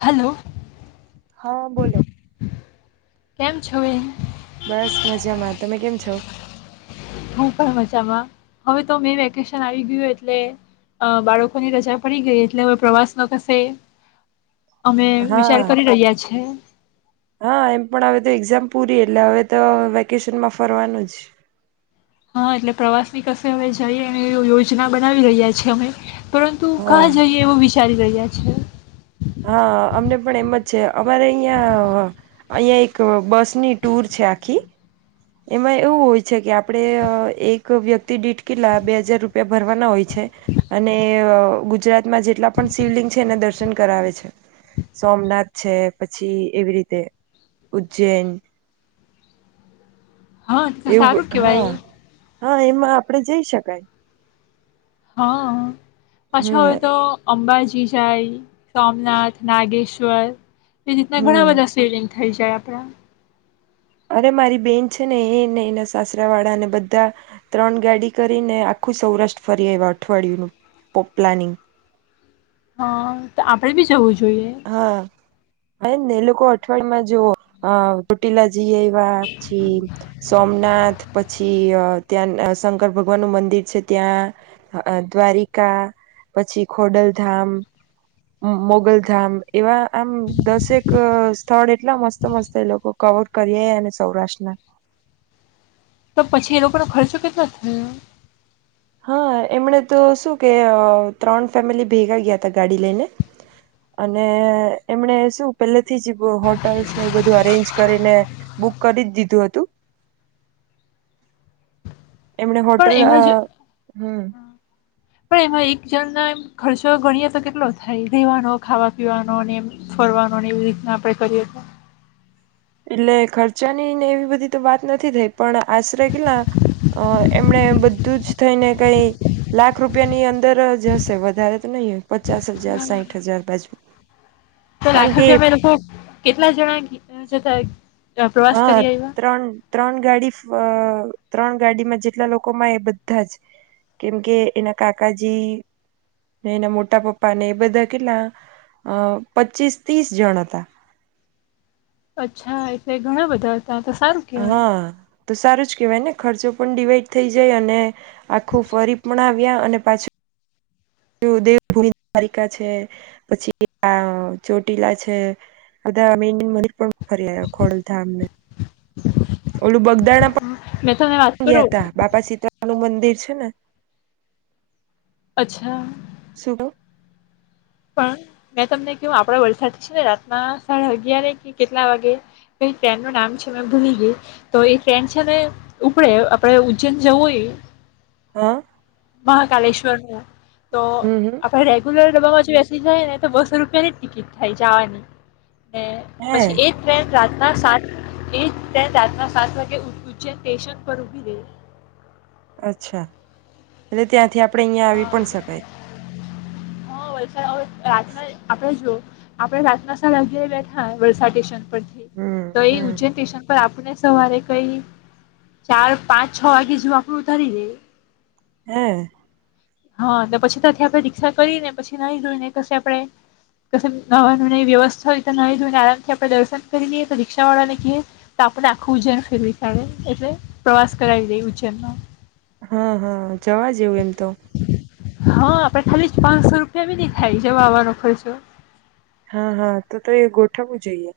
Hello. હા બોલો. કેમ છો બેન? બસ મજામાં તમે કેમ છો? હું પણ મજામાં, હવે તો મે વેકેશન આવી ગયું એટલે બાળકોની રજા પડી ગઈ એટલે હવે પ્રવાસ ન કરસે અમે વિચાર હા કરી રહ્યા છે. હા એમ પણ હવે તો એક્ઝામ પૂરી એટલે હવે તો વેકેશનમાં ફરવાનું જ. હા એટલે પ્રવાસ ની કસે હવે જઈ એ એ યોજના બનાવી રહ્યા છે અમે. પરંતુ હા કાં જઈએ એવું વિચારી ગ્યા છે. હા અમને પણ એમ જ છે અમારે અહં અહીં એક બસની ટુર છે આખી. એમાં એવું હોય છે કે આપડે એક વ્યક્તિ દીઠ કિલ્લા બે હજાર રૂપિયા ભરવાના હોય છે, અને ગુજરાતમાં જેટલા પણ શિવલિંગ છે એના દર્શન કરાવે છે, સોમનાથ છે પછી એવી રીતે, ઉજ્જૈન. હા એવું સારું હા કેવાય. હા એમાં આપડે જઈ શકાય. હા. પાછો હમ હોય તો અંબાજી ઈસાઈ, સોમનાથ, નાગેશ્વર તે રીતના ઘણા હમ બધા સેડિંગ થઈ જાય આપડા અરે મારી બેન છે ને એને એના સાસરા વાળાને બધા ત્રણ ગાડી કરીને આખું સૌરાષ્ટ્ર ફરી આવ્યા અઠવાડિયુંનું પ્લાનિંગ. હા, તો આપડે ભી જવું જો ઈએ. એ જ ને એ લોકો અઠવાડિયા માં જોવો ઓટિલા જઈ આવ્યા પછી સોમનાથ પછી ત્યાં શંકર ભગવાન નું મંદિર છે ત્યાં દ્વારિકા પછી ખોડલધામ, મોગલ ધામ એવા આમ દસ એક સ્થળ એટલા મસ્ત મસ્ત એ લોકો કવર કરી આવ્યાને સૌરાષ્ટ્રના. તો પછી એ લોકોનો ખર્ચો કેટલો થયો? હા, એમણે તો શું કે ત્રણ ફેમિલી ભેગા ગયા હતા ગાડી લઈને અને એમણે શું પેલેથી જ હોટલ્સને એવું બધું અરેન્જ કરીને બુક કરી જ દીધું હતું. એમણે પણ હોટલ અ. એમાં જ હમ્મ. પણ એમાં એક જણ એમ ખર્ચો ગણીએ તો કેટલો થાય? રહેેવાનો, ખાવા-પીવાનો ને એમ ફરવાનો એવી રીતના આપણે કરી તો? એટલે ખર્ચાની ને એવી બધી તો વાત નથી થઈ પણ આશરે કેટલા અ એમણે બધું જ થઈને કઈ લાખ રૂપિયાની અંદર જ હશે વધારે તો નહીં હોય. પચાસ હજાર સાહીઠ હજાર બાજુ તો કારણ લાખ કે રૂપિયામાં એ લોકો કેટલા જણા ગ યા છતા હા ત્રણ ત્રણ ગાડી ત્રણ ગાડીમાં જેટલા લોકોમાં એ બધા જ, કેમ કે એના કાકાજી ને એના મોટા પપ્પા ને એ બધા કેટલા અ પચીસ ત્રીસ જણ હતા. અચ્છા એટલે ઘણા બધા. ત્યાં તો સારું કહેવાય. હા તો સારું જ કહેવાય ને ખર્ચો પણ ડડીવાઈડ થઈ જાય અને આખું ફરી પણ આવે. આવ્યા અને પાછું દેવભૂમિ દ્વારિકા છે, પછી આ ચોટીલા છે, બધા મેન મંદિર પણ ફરી ખોડલધામને. ઓલું બગદાણા મેં તમને વાત પણ ગયા કરું હતા બાપા સીતાનું મંદીર. દ છે ને. અચ્છા. શુંડ. [unintelligible] પણ મેં તમને કહ આપડ વલસાડ છે ને રાતમાં સાડા અગિયાર કે કેટલા વાગે ટ્રેન નું નામ છે મે ભૂલી ગઈ, તો એ ટ્રેન છે ને ઉપડે આપણે ઉજ્જૈન જવું હોય. હા. મહાકાલેશ્વર હો. તો હમ હમ આપણે રેગ્યુલર બેસી જાય ને તો બસો રૂપિયા ની ટિકિટ થાય જવાની. ને હે પછી એ ટ્રેન રાત રાતના સાત એ તેમ રાતના સાત વાગે ઉ ઉચ્ચે સ્ટેશન પર ઊભી રહેે. અચ્છા, એટલે ત્યાંથી આપ આપડે અહિયા હા આવી પણ શકાય. હા વલસાડ હવે રાતના આપણે જો આપણે રાતના સેને [unintelligible] બેઠા વલસાડ સ્ટેશન હમ [unintelligible] તો એ હમ ઉજ્જૈન સ્ટેશન પર આપ આપને સવારે કઈ ચાર, પાંચ, છ વાગે જો આપડું ઉતારી દે. હમ્મ. હા ને પછી ત્યાંથી આપણે રીક્ષા કરીને પછી નાહી ધોઈ ને કશે આપણે કશે નહાવા નું નવે વ્યવસ્થા હોય તો નાહી ધોઈને આરામથી આપણે દર્શન કરી લઈએ તો રિક્ષા વાળા ને કયે તો આપણે આખું ઉજ્જૈન ફેરવી પાડે, એટલે પ્રવાસ કરાવી દેય ઉજ્જૈનમાં. હા, હા જવા જેવું એમ તો. હા, આપડે ખાલી પાંચસો રૂપિયા બી નહી થાય જવા આવવાનો ખર્ચો. હા, હા તો-તો એ ગોઠવવું જઈએ.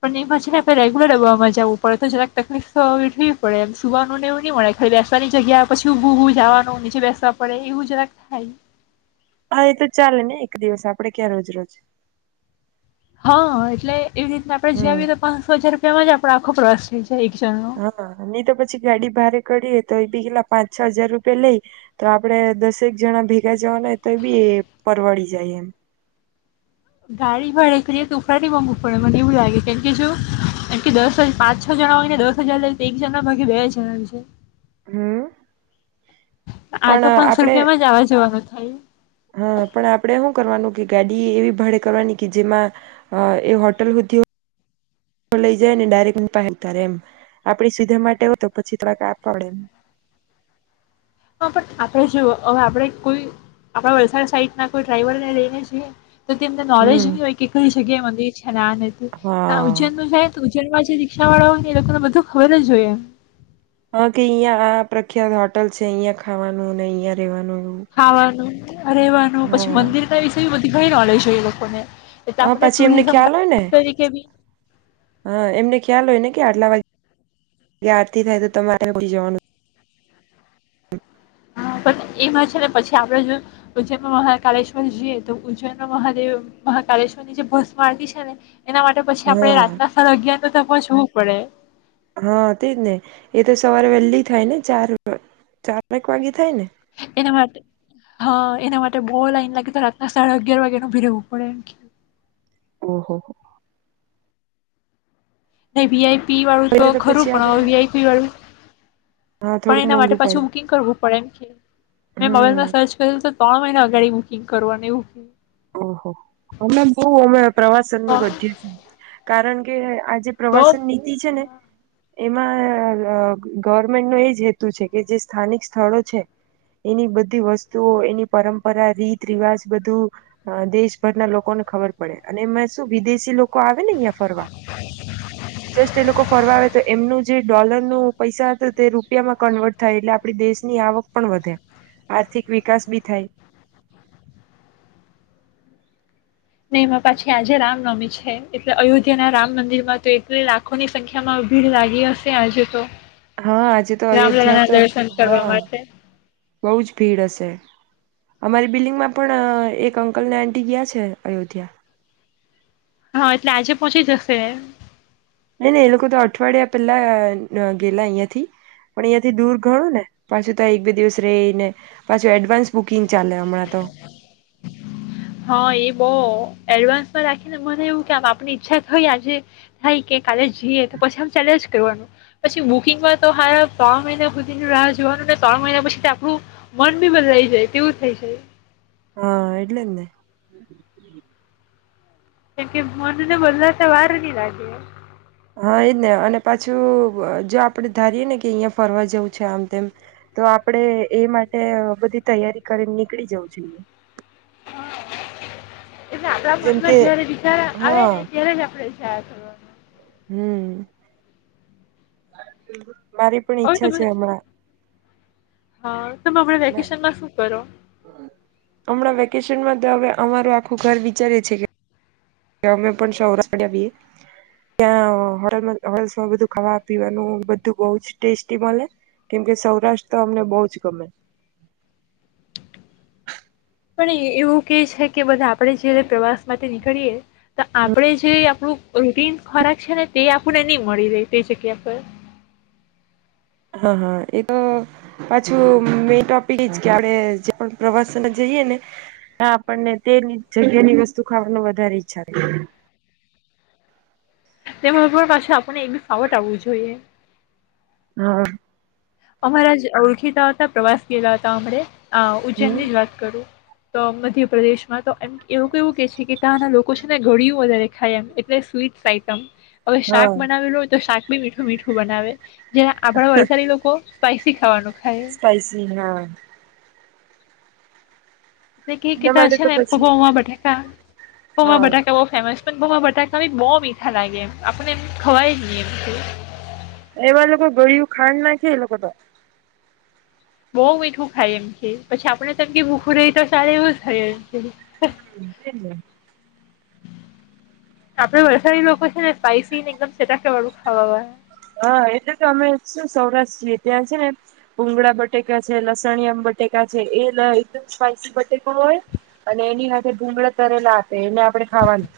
પણ એમાં છે ને આપણે રેગ્યુલર ડબામાં જવું પડે, તો જરાક તકલીફ તો આવી થવી પડે એમ, સુવાનું ને એવું ને મળે, ખાલી બેસવાની જગ્યા પછી ઊભું-ઊભું જવાનું નીચે બેસવા પડે એવું જરાક થાય. હા એ તો ચાલે ને એક દિવસ આપડે ક્યાં રોજરોજ. હા એટલે એવી રીતના આપણે જ્યા આવી રીતના પાંસો હજાર એમાંજ આપડો આખો પ્રવાસ થઈ જાય એક જણનો હા, નહીં તો પછી ગાડી ભાડે કરીએ તો એ બી કેટલા પાંચ છ હજાર રૂપિયા લઈ, તો આપડે દસેક જણા ભેગા જવાના હોય તો એ બી પરવળી જાય એમ. ગાડી [unintelligible] મોંઘુ પડે મને એવું લાગે કેમ કે જો એમ કે દસ હજ પાંચ છ જણા હોય ને દસ હજાર લઈ તો એક જણાના ભાગે બે હજાર આવી જાય. હમ આ પણ તો પાંસો આપડે રૂપિયામાં જ આવા જવાનું થ [inaudible] હા પણ આપડે હું કરવાનું કે ગાડી એવી ભાડે કરવાની કે જેમાં અહ હોટલ હુધી હોય લઈ જાયને ડાયરેક્ટ એની પાહે જ ઉતારે એમ, આપડી સુવિધા માટે હો તો પછી થોડા કાપ પડે એમ. હા, પણ આપણેે જો હવે આપણેે કોઈ આપણા વલસાડ સાઈડ ના કોઈ ડ્રાઈવરને લઈને જઈએ તો તેમને નોલેજ હમ નહી હોય કે કઈ જગ્યાએ મંદિર [unintelligible] હા ઉજન નું હે તું જેમાં જે રિક્ષાવાળા હોય ને એ લોકોને બધું ખબર જ હોય એમ. હા, કે અહિયાં આ પ્રખ્યાત હોટલ છે. અહિયાં ખાવાનું ને અહીંયા રેવાનું. એવું ખાવાનું રહેવાનું પછી હા મંદિર કય વિશેય બધી ઘણી નોલેજ હોય એ લોકોને. એટલે હા, આપણે પછી એમને ટુરિઝમ ગાઈડ ખ્યાલ હોય ને. તરીકે બી હા, એમને ખ્યાલ હોય ને કે આટલા વાગેગ આારથી થાય તો તમારે [unintelligible] જવાનું. હા, પણ એમાં છે ને પછી આપડે જો ઉજ્જૈનમાં મહાકાલેશ્વર જઈએ તો ઉજ્જૈનમાં મહાદેવ મહાકાલેશ્વર ની જે ભસ્મા આરતી છે ને એના માટે પછી આપડે રાતના હા સાડા અગિયાર તો સમજવું પડે. હા, તેજ ને એ તો સવારે વહેલી થાય ને ચાર એક ચાર એક વાગે થાય ને? એના માટે હા એના માટે બહુ લાઈન લાગી તો રાતના સાડા અગિયાર વાગેનું ઉભી રહેવું પડે એમ. ઓહ હો. ને વીઆઈ પી વાળું તો એ ખરું પછી પણ આપડે હવે વીઆઈપી વાળું હા પણ થોડુંક એના માટે મોંઘું પડે પાછું બુકિંગ કરવું પડે એમકે મેં મોબાઈલમાં હમ સર્ચ કર્યું તો ત્રણ મહિના અગાડી બુકિંગ કરવાન એવું ઓહો અમે બહુ અમણે પ્રવાસનનું વધયું કારણ કે. આ જેે બહુ પ્રવાસન નીતિ છે ને. એમાં ગવર્મેન્ટ નો એજ હેતુ છે કે જે સ્થાનિક સ્થળો છે એની બધી વસ્તુઓ એની પરંપરા રીત રિવાજ બધું. અ દેશભરના લોકોને ખબર પડે અને એ શું વિદેશી લોકો. આવેને અહીંયા ફરવા જસ્ટ એ લોકો ફરવા આવે તો એમનું જે ડોલર. પૈસા હતા તે રૂપિયામાં કન્વર્ટ થાય એટલે આપણી દેશની આવક પણ વધે આર્થિક વિકાસ બી થાય. અને એમાં પાછી આજે રામનવમી છે. છે એટલે અયોધ્યા ના રામ મંદિરમાં તો એટલી લાખોની સંખ્યામાં ભીડ લાગી હશે આજે તો. હા આજે તો રામલલાના અયોધ્યા તો દર્શન કરવા હા માટે બહુ જ ભીડ હશે. અમારી બિલ્ડિંગમાં પણ એક અંકલને આટી ગયા છે અયોધ્યા. હા એટલે આજે પહોંચી જશે એ નહી નહી એ લોકો તો અઠવાડિયા પહેલા ગયેલા અહિયાં થી પણ અહિયાયા થી દૂર ઘણું ને પાછું તો એક બે દિવસ રહી ને પાછું એડવાન્સ. બુકિંગ ચાલે હમણાં તો. હા એ બહુ એડવાન્સમાં રાખીને મને એવું કેમ આપની ઈચ્છા થઈ આજે થાય કે કાલે જઈએ તો પછી આ ચાલેજ કરવાનું પછી બુકિંગમાં તો હાળા ત્રણ મહિના સુધી રાહ જોવાનું ત્રણ મહિના પછી આપણું મન બી બદલાઈ જાય તેવું થઈ જાય. હા એટલે જ ને. કેમ કે મનને બદલાવતા વાર નહી લાગે એ. હા એજ ને અને પાછું જો આપડે ધારીએે ને કે અહિયાં ફરવા જવું છે આમ તેમ તો આપણે એ માટે બધી તૈયારી કરીને નીકળી જવું જોઈએ. એટલે આપડા જેમ મનમાં કે જયારે વીચાર આવે ને ત્યારે જ આપડે [unintelligible] કરવાનો હમમ મારી પણ હવે ઈચ્છા તમે છે હમણાં હા તમે અમને વેકેશનમાં શું કરો? ટ્યુશન માં તો હવે અમારું આખું ઘર વિચારે છે કે અમે પણ સૌરાષ્ટ્ર આવીએ ત્યાં હો હોસ માં બધું ખાવા પીવાનું બધું બો જ ટેસ્ટી મળે કેમકે સૌરાષ્ટ્ર તો અમને બો જ ગમે. પણ એવું કે છે કે બધા આપણે જયારે પ્રવાસ માટે નીકળીએ તો આપણે જે આપણું રૂટીન ખોરાક છે ને તે આપૂણને ની મળી રહે તે જગ્યા પર હા હા એ તો પાછું મે ટોપિક એજ કે આપણે જે પ્રવાસને જઈએ ને આપણને તે જગ્યાની વસ્તુ ખાવા વધારે ઈચ્છા તેમાં પણ પાછી આપને એ બી ફાવટ આવવું જોઈએ. હા અમારા જ ઓળખીતા હતા પ્રવાસ ગેલા હતા અમને આ હમ ઉજ્જૈનની જ વાત કરું. તો મધ્યપ્રદેશ માં તો એમ એવું કેવું કે છે કે તાના લોકો કુછને ઘડિયું વધારે ખાય એમ એટલે સ્વીટ્સ આઈટમ હવે હા શાક બનાવેલું હોય તો શાક મીઠું મીઠું બનાવે. જે આપણા વલસાડી લોકો સ્પાઈસી ખાવાનું ખાય સ્પાઈસી હા એટલે કેય કે એના ત્યાં માટે છે તો ને પછી પોવા બટાકા પોવા હા બટાકા બો ફેમસ પૌવા બટાકા ભી બો મીઠા લાગે એમ આપણને એમ ખવાય જ ની એમ એવા લોકો ગળિયું ખાંડ નાખે એ લોકો તો બો મીઠું ખાય એમ કેય પછી આપડ ને એમ કેય ભૂખું રેય તો ચાલે એવું થાય એમ કે હમમ તે જ ને આપડે વલસાડી લોકો છે ને સ્પાઈસી ને એકદમ ચટાંકે વાળું ખાવા વાળા હા એટલે તો અમે શું સૌરાષ્ટ્રએ ત્યાં છે ને ભૂગળા બટેકા છે, લસણિયા બટેકા છે એ એકદમ સ્પાઈસી બ હોય અને એની સાથે ભુંગળા તરેલા આપે એને આપણે ખાવાનું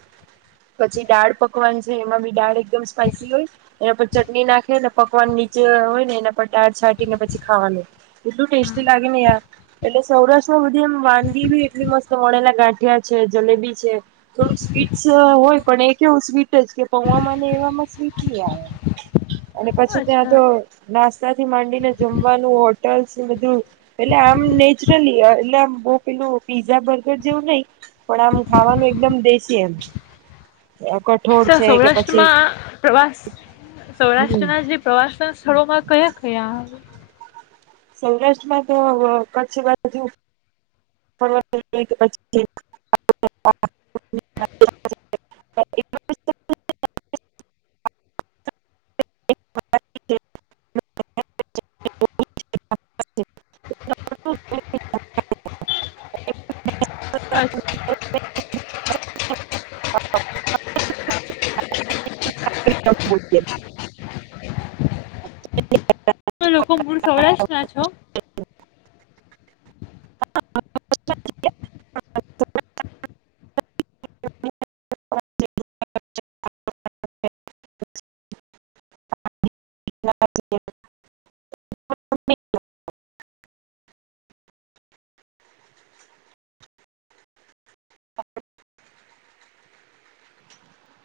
પછી દાળ પકવાન છે એમાં બી દાળ એકદમ સ્પાઈસી હોય અને પછી ચટણી નાખે ને પકવાન નીચે હોય ને એના પટાર છાંટીને પછી ખાવાનું એટલું ટેસ્ટી લાગે ને યાર એટલે સૌરાષ્ટ્રમાં બધી એમ વાનગી બી એટલી મસ્ત મળેલા ગાંઠિયા છે જલેબી છે થોડું સ્વીટસ હોય પણ એ કેવું સ્વીટ જ કે પૌવા ને એવામાં સ્વીટ નહી આવે એમ અને પછી ત્યાં અચ્છા તો નાસ્તા થી માંડીને જમવાનું હોટલ્સ ને બધું એટલે આમ નેચરલી એટલે આમ બો પેલું પીઝા બર્ગર જેવું નય પણ આમ ખાવાનું એકદમ દેશી એમ કઠોળ તો છે કે પછી સૌરાષ્ટ્રમાં પ્રવાસ હમ સૌરાષ્ટ્રના જે પ્રવાસના સ્થળોમાં કયા કયા આવે? સૌરાષ્ટ્રમાં તો અહ કચ્છ બાજુ [inaudible] [inaudible] [inaudible] [inaudible] અચછ તમે લોકો મૂળ સૌરાષ્ટ્રના છો